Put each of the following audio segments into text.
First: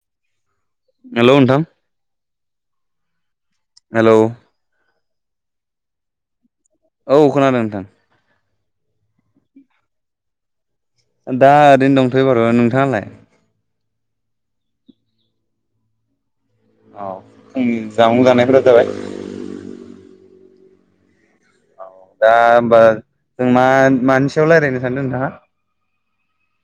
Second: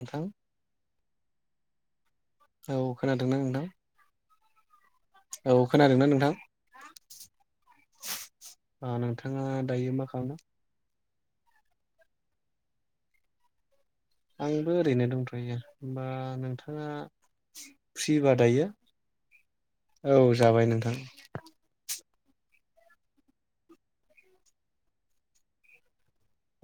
नोंथां। हेल' नोंथां। औ खोनादोंना नोंथां। हेलौ औ औ खोनादोंना नोंथां? औ खोनादों नोंथां। ओ नोंथाङा दायो मा खालामदों? दा ओरैनो दंथ'यो बारू नोंथाङालाय? आंबो ओरैनो दंथ'यो होनबा नों थांङा औ फुंनि फ्रि जामुं बा जानायफोरा दायो जाबाय औ जाबाय नोंथां। [inaudible] दा होनबा जों मा मानि सायाव रायज्लायनो सानदों नोंथाङा।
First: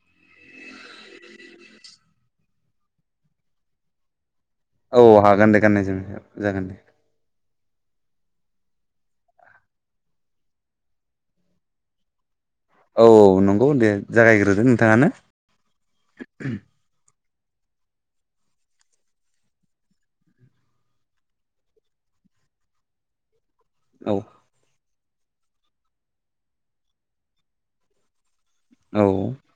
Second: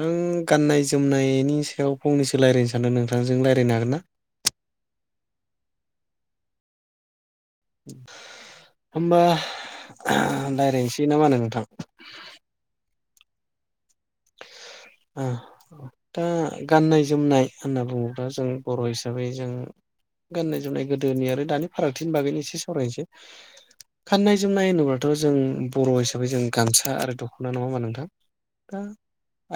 आं गाननाय जोमनायनि सायाव फंनैसो रायलायनो सानदों नोंथांजों रायलायनो हागोन ना? औ हागोन दे गाननाय जोम जागोन दे। होमबा [unintelligible] रायलायनोसै ना मा होनो नोंथां। औ नंगौ दे जागायग्रोदो। नोंथाङानो आह ओ दा गाननाय-जोमनाय होनना बुङोब्ला जों बर' हिसाबै जों गाननाय जोमनाय गोदोनि आरो दानि फारागथिनि बागैनो एसे सावरायनोसै। औ गाननाय जोमनाय होनोब्ला थ' जों बर' हिसाबै जों गामसा आरो दख'ना नङा होमबा नोंथां। दा औ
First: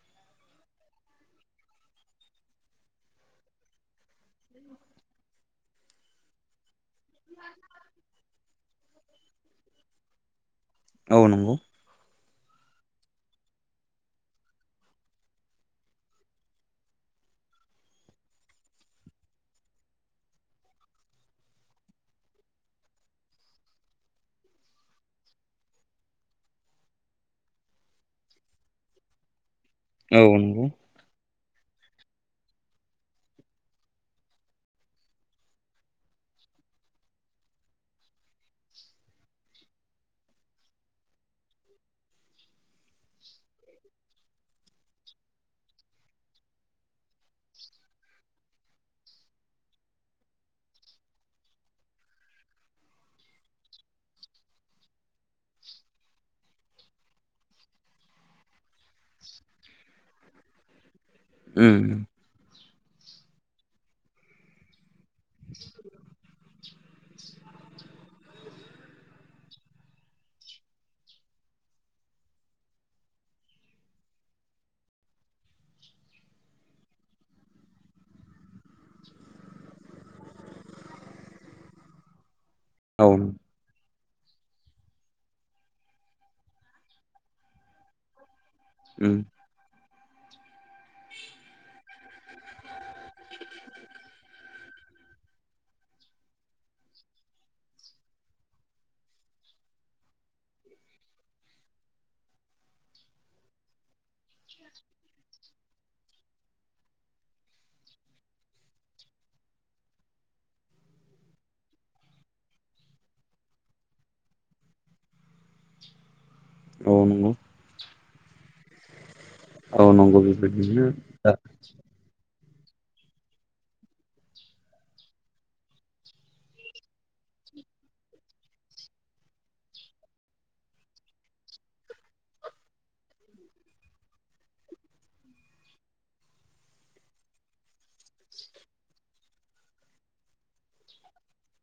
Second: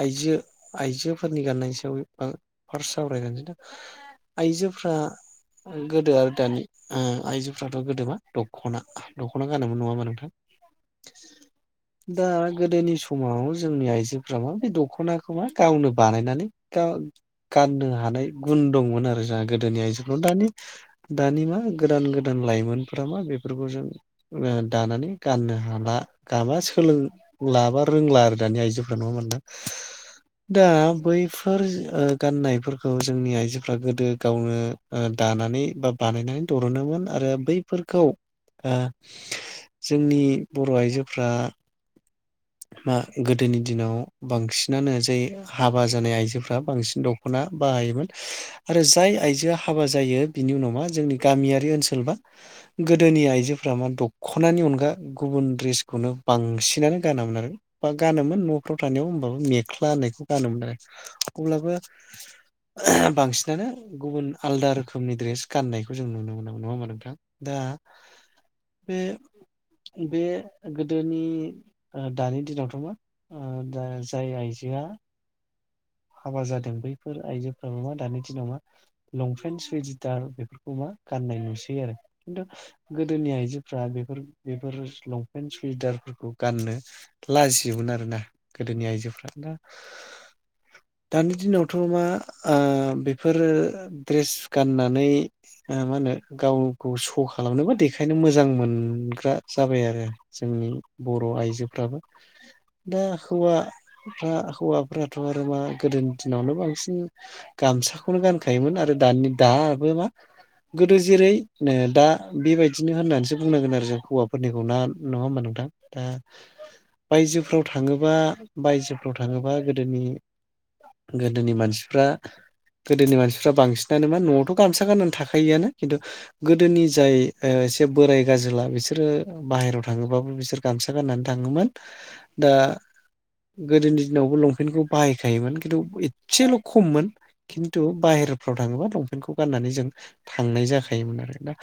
आइजो आइजोफोरनि गाननायनि सायाव आं फार्स्टआव सावरायग्रोनोसै नोंथां आइजोफ्रा गोदो आरो दानि ओ आइजोफ्राथ' गोदो मा दख'ना दख'ना गानोमोन नङाहोनबा नोंथां औ नंगौ। दा गोदोनि समाव जोंनि आइजोफ्रा बै द ख'नाखौ मा गावनो बानायनानै गा गाननो हानाय गुन दंमोन आरो जोंहा गोदोनि आइजोफोराव दानि दानि मा गोदान गोदान लाइमोनफोरा मा बेफोरखौ जों दानानै गाननो हाला गाबा सोलोंला बा रोंला आरो दानि आइजोफ्रा नङा होमबा नोंथां? औ नंगौ दा बै फोर ओ गाननायफोरखौ जोंनि आइजोफ्रा गोदो गावनो ओ दानानै बा बानायनानै दरोनोमोन आरो बैफोरखौ आ जोंनि बर' आइजोफ्रा मा गोदोनि दिनाव बांसिनानो जाय हाबा जानाय आइजोफ्रा बांसिन दख'ना बाहायोमोन आरो जाय आइजोआ हाबा जायो बिनि उनाव मा जोंनि गामियारि ओनसोलबा गोदोनि आइजोफ्रा मा दख'नानि अनगा गुबुन द्रेसखौनो बांसिनानो गानामोमोन आरो बा गानोमोन न'फ्राव थानायाव होमबाबो मेख्ला होननायखौ गानोमोन आरो। अब्लाबो उम [unintelligible] बांसिनानो गुबुन आलदा रो खोमनि ड्रेस गाननायखौ जों नुनो मोनो नङा होनबा नोंथां दा बे बे गोदोनि दानि दिनावथ' मा। आ जा जाय आयजोआ हाबा जादों बैफोर आइजोफ्राबो मा दानि दिनाव मा लंपेन्ट सुइदार बेफोरखौ मा गाननाय नुसै आरो। खिन्थु औ उम गोदोनि आइजोफ्रा बे- फोर बेफोर लंपेन्ट सुइदारफोरखौ गाननो लाजियोन आरोना। गोदोनि आइजोफ्रा दा। दानि दिनावथ' मा ओ बेफोरो ड्रेस गाननानै ओ मा होनो गावखौ स' खालामनोबो देखायनो मोजां मोनग्रा जाबाय आरो जोंनि बर' आइजोफ्राबो दा हौवाफ्रा हौवाफ्राथ' आरो मा। गोदोनि दिनावनो बांसिन गामसाखौनो गानखायोमोन आरो दानि दाबो मा गोदो जेरै दा बेबायदिनो होननानैसो बुंनांगोन आरो जों हौवाफोरनिखौ ना नङा होमबा नों [unintelligible] दा औ नंगौ बायजोफोराव थाङो बा बायजो। [unintelligible] थाङोबा औ गोदोनि नंगौ बेबायदिनो दा गोदोनि मानसिफ्रा गोदोनि मानसिफ्रा बांसिनानो मा न'आवथ' गामसा गाननानै थाखायोआनो खिन्थु गोदोनि जाय एसे बोराय गाजोला बिसोरो बाहेरायाव थाङोबाबो बिसोर गामसा गाननानै थाङोमोन दा गोदोनि दिनावबो लंपेन्टखौ बाहायखायोमोन खिन्थु एसेल' खममोन खिन्थु बाहेरफ्राव थाङोबा लंपेन्टखौ गाननानै जों थांनाय जाखायोमोन आरो दा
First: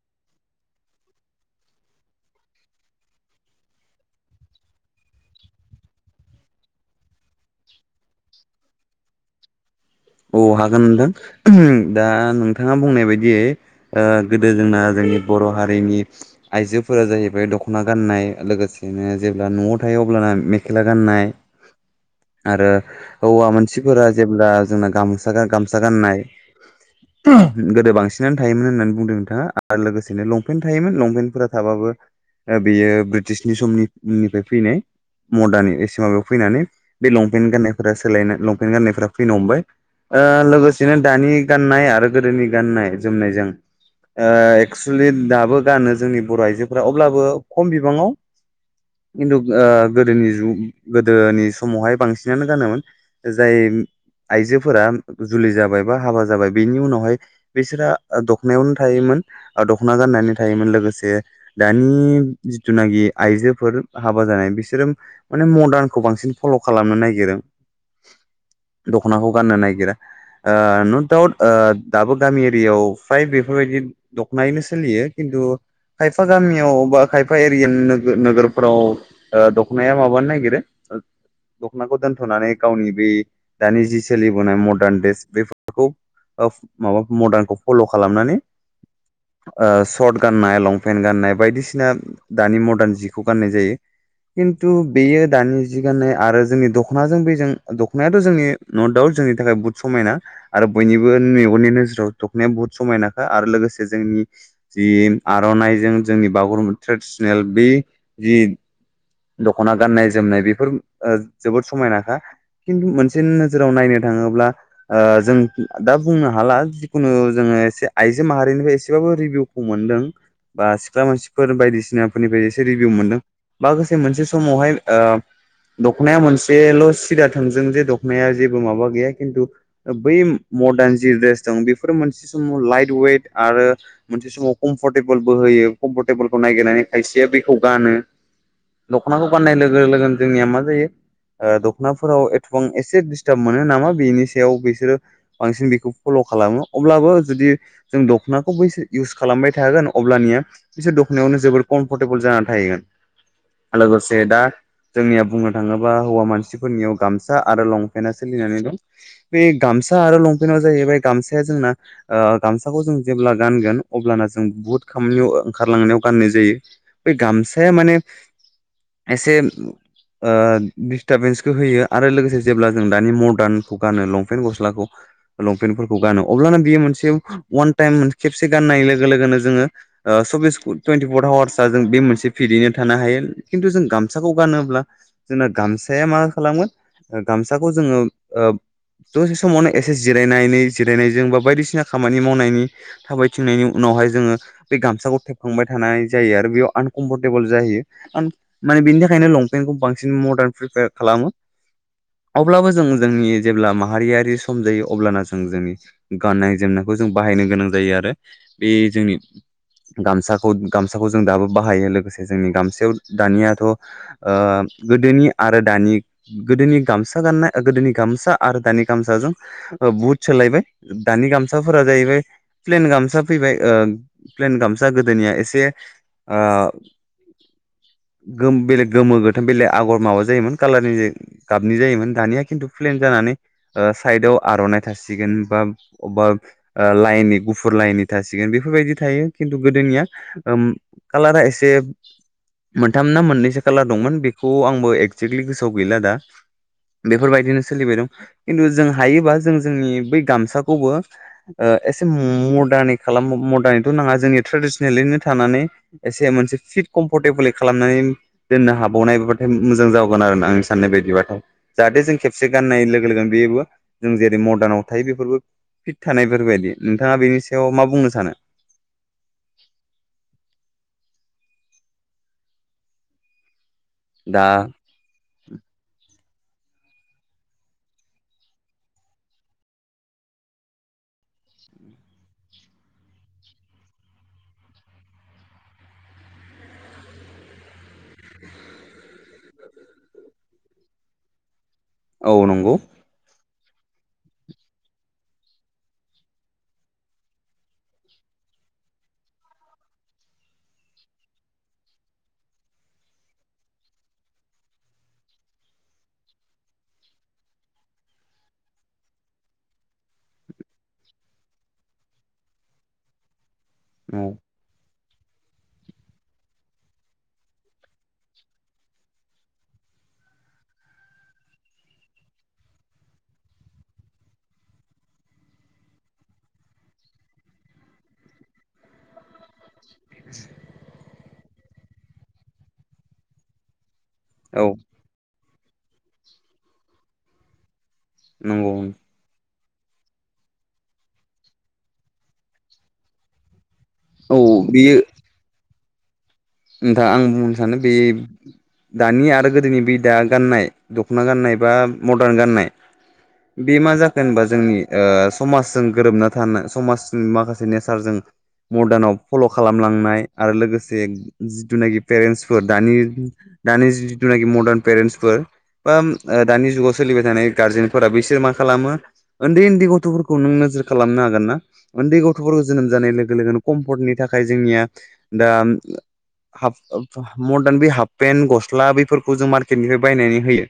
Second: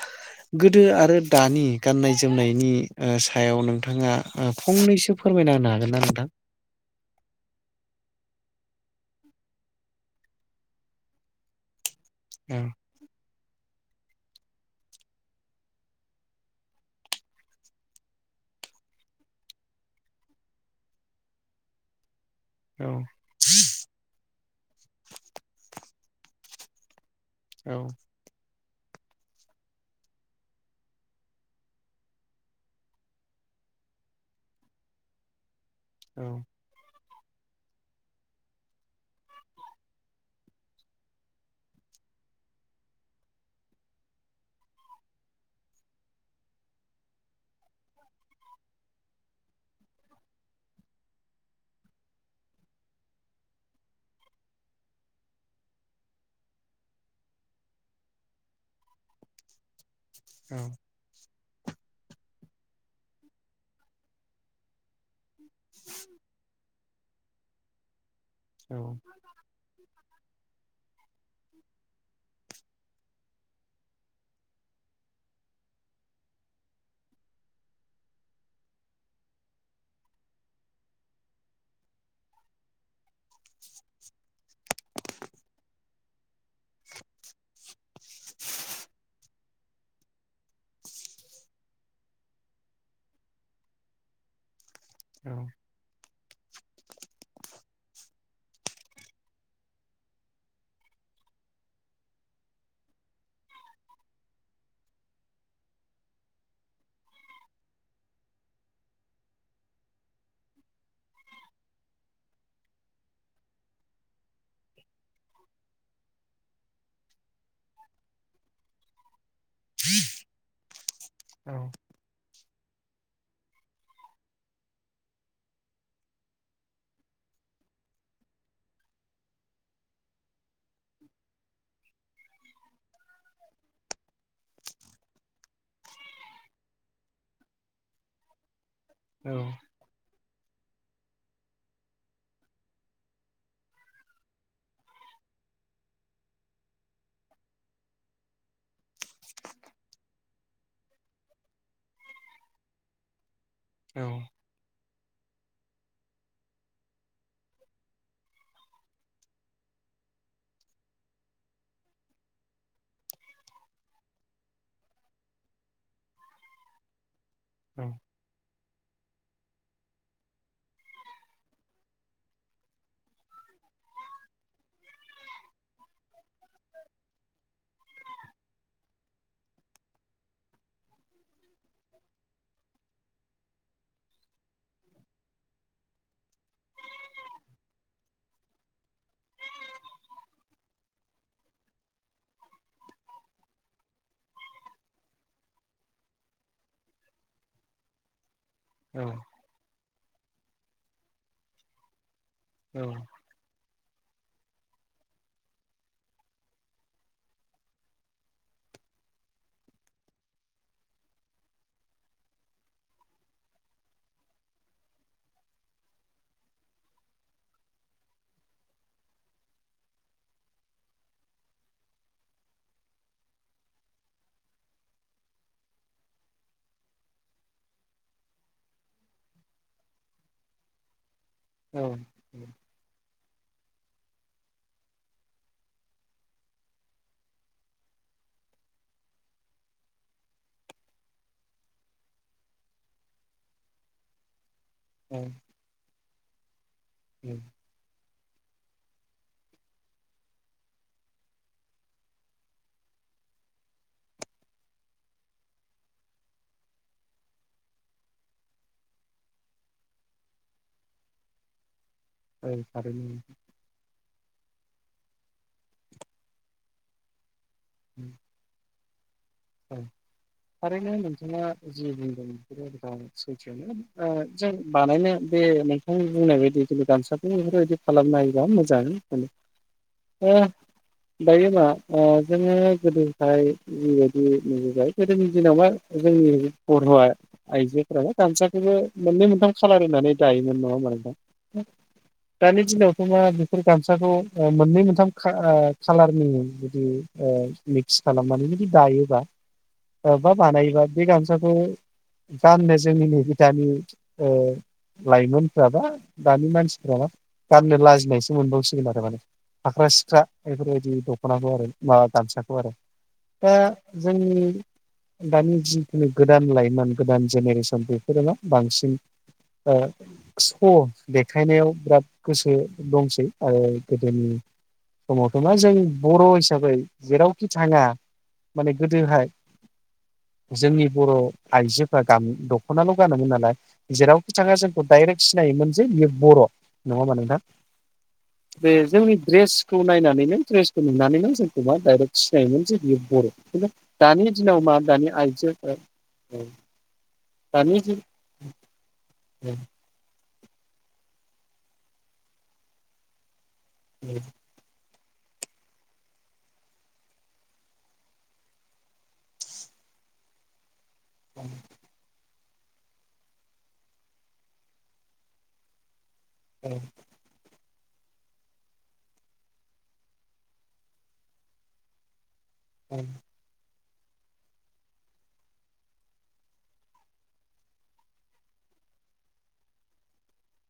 गोदो आरो दानि गाननाय जोमनायनि ओ सायाव नोंथाङा आ फंनैसो फोरमायना होनो हागोन ना नोंथां? औ हागोन नोंथां [unintelligible] दा औ नोंथाङा बुंनाय बायदियै ओ गोदो जोंना जोंनि बर' हारिनि आइजोफोरा जाहैबाय दख'ना गाननाय लोगोसेनो जेब्ला न'आव थायो अब्लाना मेखेला गाननाय आरो औ हौवा मानसिफोरा जेब्ला जोंना गामसा गा गामसा गाननाय औ गोदो बांसिनानो थायोन होननानै बुंदों नोंथाङा आरो लोगोसेनो लंपेन्ट थायोमोन लंपेन्ट फोर थाबाबो बेयो ब्रिटिशनि समनिनिफ्राय फैनाय र्मदाननि एसे माबायाव औ फैनानै बे लंपेन्ट गाननायफोरा सोलायना लंपेन्ट गाननायफोरा फैनो हमबाय ओ लोगोसेनो दानि गाननाय आरो गोदोनि गाननाय जोमनायजों ओ एक्सुुलि दाबो गानो जोंनि बर' आइजोफोरा अब्लाबो खम बिबाङाव खिन्थु ओ गोदोनि गोदोनि समावहाय बांसिनानो गानोमोन जाय आइजो फोरा जुलि जाबाय बा हाबा जाबाय बेनि उनावहाय बैसोरा आ दख'नायावनो थायोमोन आ द खना गाननानै औ थायोमोन लोगोसे दा नि जिथुनाखि आइजोफोर हाबा जानाय बिसोरो माने मदार्नखौ बांसिन फल' खालामनो नागिरो। औ। दख'नाखौ गाननो नागिरा ओ नथ दाउट ओ दाबो गामि एरियाव फ्राय बेफोरबायदि दख'नायैनो सोलियो खिन्थु खायफा गामियाव बा खायफा एरियान नो नोगोरफ्राव ओ दख'नाया माबानो नागिरो दख'नाखौ दोनथ'नानै गावनि बै दानि जिस सोलिबोनाय मडार्न देस बेफोरखौ ओ माबा मदार्नखौ फल' खालामनानै ओ सट गाननाय लंपेन्ट गाननाय बायदिसिना दानि मदार्न जिखौ गाननाय जायो खिन थु बेयो औ दानि जि आरो जोंनि दख'नाजों बैजों दख'नायाथ' जोंनि नथ दाउट जोंनि थाखाय बुत समायना आरो बैनिबो मेगननि नोजोराव दख'नाया बुत समायनाखा आरो लोगोसे जोंनि जि आर'नाइजों जोंनि बागुरुम ट्रेडिसनेल बि जि दख'ना गाननाय जोमनाय बेफोर ओ जोबोद समायनाखा खिन्थु मोनसे नो जोराव नायनो थाङोब्ला ओ जों दा बुंनो हाला जिखुनु जोङो एसे आइजो माहारिनिफाय एसेबाबो रिभिउखौ मोनदों बा सिख्ला मानसिफोर बायदिसिनाफोरनिफाय से रिभिउ मोनदों बा गोसे मोनसे समावहाय ओ दख'नाया मोनल' सिदा थोंजों दख'नाया जे जेबो माबा गैया खिन्थु बै मदान जि द्रेस दं बेफोरो मोनसे समाव लाइट वेट आरो मोनसे समाव कम्फर्टेबोलबो होयो कम्फर्टेबोलखौ नायगिरनानै खायसेया बैखौ गानो। दख'नाखौ गाननाय लोगो लोगोन जोंनिया मा जायो ओ दख'नाफोराव एथबां एसे दिस थाब मोनो नामा बेनि सायाव बिसोरो बांसिन बेखौ फल' खालामो अब्लाबो जुदि जों दख'नाखौ बैसो इउस खालामबाय थागोन अब्लानिया बिसोर दख'नायावनो जोबोर कमफरटेबोल जाना थायो। औ लोगोसे दा जोंनिया बुंनो थाङोब्ला हौवा मानसिफोरनियाव गामसा आरो लं पेनाआ सोलिनानै दं बे गामसा आरो लंपेन्टाव जाहैबाय गामसाया जोंना गामसाखौ जों जेब्ला गानगोन अब्लाना जों बुहुत खामानियाव ओंखारलांनायाव गाननाय जायो। बै गामसाया औ माने एसे ओ डिस्टाबेन्सखो होयो आरो लोगोसे जेब्ला जों दानि मर्दानखौ गानो लंपेन गस्लाखौ लंपेन्टफोरखौ गानो अब्लाना बियो मोनसे अवान टाइम मोन खेबसे गाननाय लोगो लोगोनो जोङो ओ सबिस टुइन्टिपर आवारआ जों मोनसे पिथैनो थानो हायो खिन्थु जों गामसाखौ गानोबा गामसाया मा खालागोन ओ गामस साखौ जोङो ओ दसे समावनो एसे जिरायनानै जिरायनायजों बा बायदिसिना खामानि मावनायनि थाबायथिंनायनि उनावहाय जोङो बे गामसाखौ थेबखांबाय थानाय जायो आरो बेयाव आनकम्फर्टेबोल जाहैयो माने औ बिनि थाखायनो लंपेन्टखौ बांसिन मदार्न प्रिपाइर खालामो। अब्लाबो जों जोंनि जेब्ला मा हारियारि सम जायो अब्लाना जों जोंनि गाननाय जोमनायखौ जों बाहायनो गोनां जायो आरो बे जोंनि गामसाखौ गामसाखौ जों दाबो बाहायो लोगोसे जोंनि गामसायाव दानियाथ' ओ गोदोनि आरो दानि गोदोनि गामसा गाननाय ओ गोदोनि गामसा आरो दानि गामसाजों बुद सोलायबाय दानि गामसाफोरा जाहैबाय प्लेन गामसा फैबाय ओ प्लेन गामसा गोदोनिया एसे ओ गोम बेलेग गोमो गोथां बेलेग आगर माबा जायोमोन कालारनि जे गाबनि औ जायोमोन दानिया खिन्थु प्लेन जानानै ओ साइदाव आर'नाइ थासिगोन बा अबा ओ लाइननि गुफुर लाइननि थासिगोन बेफोरबायदि थायो खिन्थु गोदोनिया ओम कालारा एसे मोनथाम ना मोननैसो खाालार दंमोन बे खौ आंबो औ एगजेक्टलि गोसोआव गैला दा। बेफोरबायदिनो सोलिबाय दं। खिन्थु जों हायोबा जों जोंनि बै गामसाखौबो ओ एसे मडार्न खालाम मदानैथ' नाङा जोंनि ट्रेडिसनेेलनो थानानै एसे मोनसे फिट कम्फरटेबोल खालामनानै दोननो हाबावनाय बेबाथाय मोजां जावगोन आरो आंनि साननाय बायदिबाथ'। जाहाथे जों खेबसे गाननाय थारैनो लोगो लोगोनो बेबो जों जेरै मदार्नाव थायो बेफोरबो फिट थानायफोरबायदि नोंथाङा बेनि याव मा बुंनो सानो औ थारैनो नोंथाङा जि बुंदों बेफोर सैथोआनो दा जों बानायनो बे नोंथां बुंनाय बायदि जों गामसाखौ बेफोरबायदि खालामनो हायोबा मोजां दायोबा जोङो गोदोहायबाय ज जायो गोदोनि दिनावबा जोंनि बर'आ आइजोफोराबा गामसाखौबो मोननै मोनथाम खालार होननानै दायोमोन नङा माने दा औ दानि नंगौ दिनावथ' मा बेफोर गामसाखौ मोननै मोनथाम खालारनि जुदि मिक्स खालामनानै जुदि दायो बा बानायबा बे गामसाखौ गाननो जोंनि नैबे दानि लाइमोनफ बा दानि मानसिफ मा गाननो लाजिनायसो मोनबावसिगोन आरो माने हाख्रा सिख्रा बेफोरबायदि दख'नाखौ आरो माबा गामसाखौ आरो दा औ जोंनि दानि जिखुनु गोदान लाइमोन गोदान जेनेरेसन बेफोरोना बांसिन स' देखायनायाव बिराद गोसो दंसै आरो गोदोनि समावथ' मा जों बर' हिसाबै जेरावखि थाङा माने गोदोहाय जोंनि बर' आइजो गाम दख'नाल' गानोमोन नालाय जेरावखि थाङा औ जोंखौ डाइरेक्ट सिनायोमोन जे बियो बर' नङामा होनबा नोंथां बे नंगौ जोंनि द्रेस खौ नायनानैनो ड्रेसखौ नुनानैनो जोंखौ मा डाइरेक्ट सिनायोमोन जे बियो बर' बि दानि औ दिनाव मा बेयो दानि आइजोफोर औ नोंथां आं बुंनो सानो बे दा नि आरो औ गोदोनि बि दा गाननाय दख'ना गाननाय बा मदार्न गाननाय बे मा जाखो होनबा जोंनि ओ समाजजों गोरोबना थानो समाजनि माखासे नेचारजों मदार्नाव फल' खालामलांनाय आरो लोगोसे जिथुनेखि पेरन्स फोर द दानि जिथुनाखि मदार्न पेरेन्टसफोर बा ओ औ दानि जुगाव सोलिबाय थानाय गारजेन फोरा बिसोर मा खालामो उन्दै उन्दै गथ'फोरखौ नों नोजोर खालामनो हागोन ना उन्दै गथ' जोनोम जानाय लोगो लोगोन कम्फर्टनि थाखाय जोंनिया दा हाफ मदार्न बे हाफ पेन्ट गस्ला बेफोरखौ जों मार्केटनिफ्राय बायनानै होयो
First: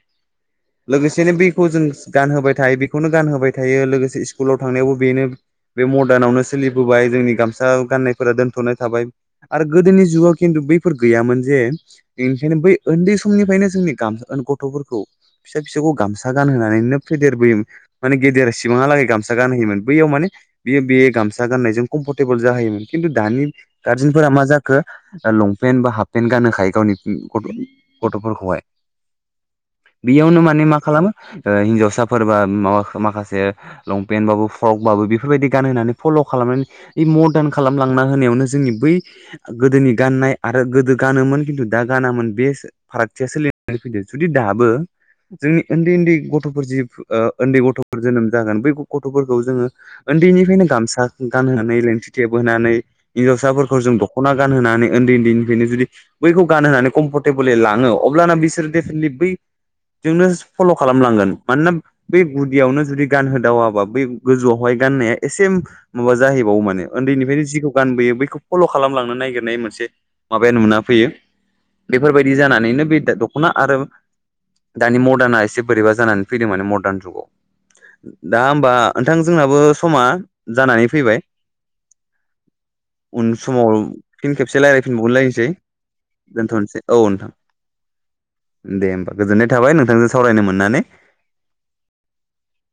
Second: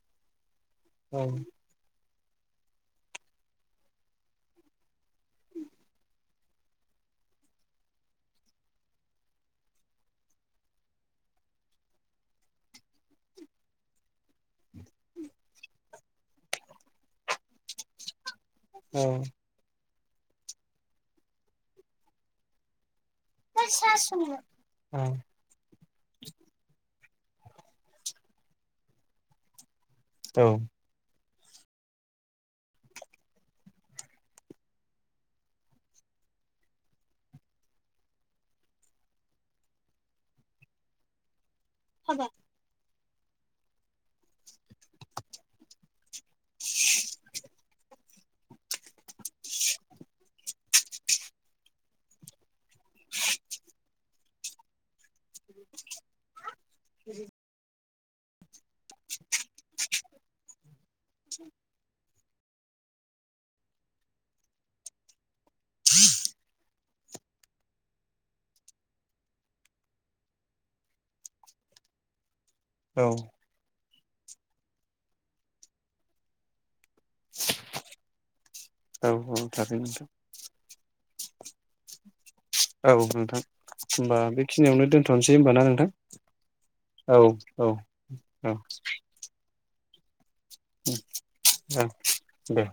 लोगोसेनो बेखौ जों गान होबाय थायो बेखौनो गान होबाय थायो लोगोसे स्कुलाव थांनायावबो बेनो बे मदार्नावनो सोलिबोबाय जोंनि गामसा गाननायफोरा दोनथ'नाय थाबाय आरो गोदोनि जुगाव खिन्थु बैफोर गैयामोन जे निखायनो बै उन्दै समनिफ्रायनो जोंनि गामसा ओं गथ'फोरखौ फिसा फिसौखौ गामसा सागान होना नो फेदेरबोयोन माने गेदेर औ सिमांहालागै गामसा गानहोयोमोन बैयाव माने बियो बे गामसा गाननायजों कम्फरटेबोल जाहैयोमोन खिन्थु दानि गारजेनफोरा मा जाखो लंपेन्ट बा हाफ पेन्ट गानहोखायो गावनि [unintelligible] बेयावनो माने मा खालामो ओ हिनजावसाफोरबा माबा माखासे लंपेन्ट बाबो फ्रकबाबो बेफोरबायदि गानहोनानै फल' खालामनानै ओइ मदार्न खालामलांना होनायावनो जोंनि बै गोदोनि गाननाय आरो गोदो गानोमोन खिन्थु दा गानामोन बेसो फारागथिया सोलिनानै फैदों जुदि दाबो जोंनि उन्दै उन्दै गथ'फोर जि ओ उन्दै गथ'फोर जोनोम जागोन बै ग गथ'फोरखौ जोङो उन्दैनिफ्रायनो गामसा गानहोनानै लेंथि थेबहोनानै हिनजावसाफोरखौ जों दख'ना गानहोनानै उन्दै उन्दैनिफ्रायनो जुदि बैखौ गानहानै कम्फर्टेबोलि लाङो अब्लानो बिसोरो देफिनेटलि बैजोंनो फल' खालामलांगोन मानोना बै गुदियावनो जुदि गानहोदावाबा बै गोजौआवहाय गाननाया एसे माबा जाहैबावो माने उन्दैनिफ्रायनो जिखौ गानबोयो बैखौ फल' खालामलांनो नागिरनाय मोनसे माबायानो मोना फैयो बेफोरबायदि दि जानानैनो बे औ दख'ना आरो दानि मडार्ना एसे बोरैबा जानानै फैदों मे मडार्न दा होनबा नोंथां जोंनाबो समा जानानै फैबाय औ उन नोंथां समाव होनबा फिन खेबसे बेखिनियावनो दोन दथ'नोसै रायज्लायफिनबावलायनोसै होनबा ना नोंथां दोनथ'नोसै औ नोंथां औ औ ननाय थाबाय नोंथां औ दे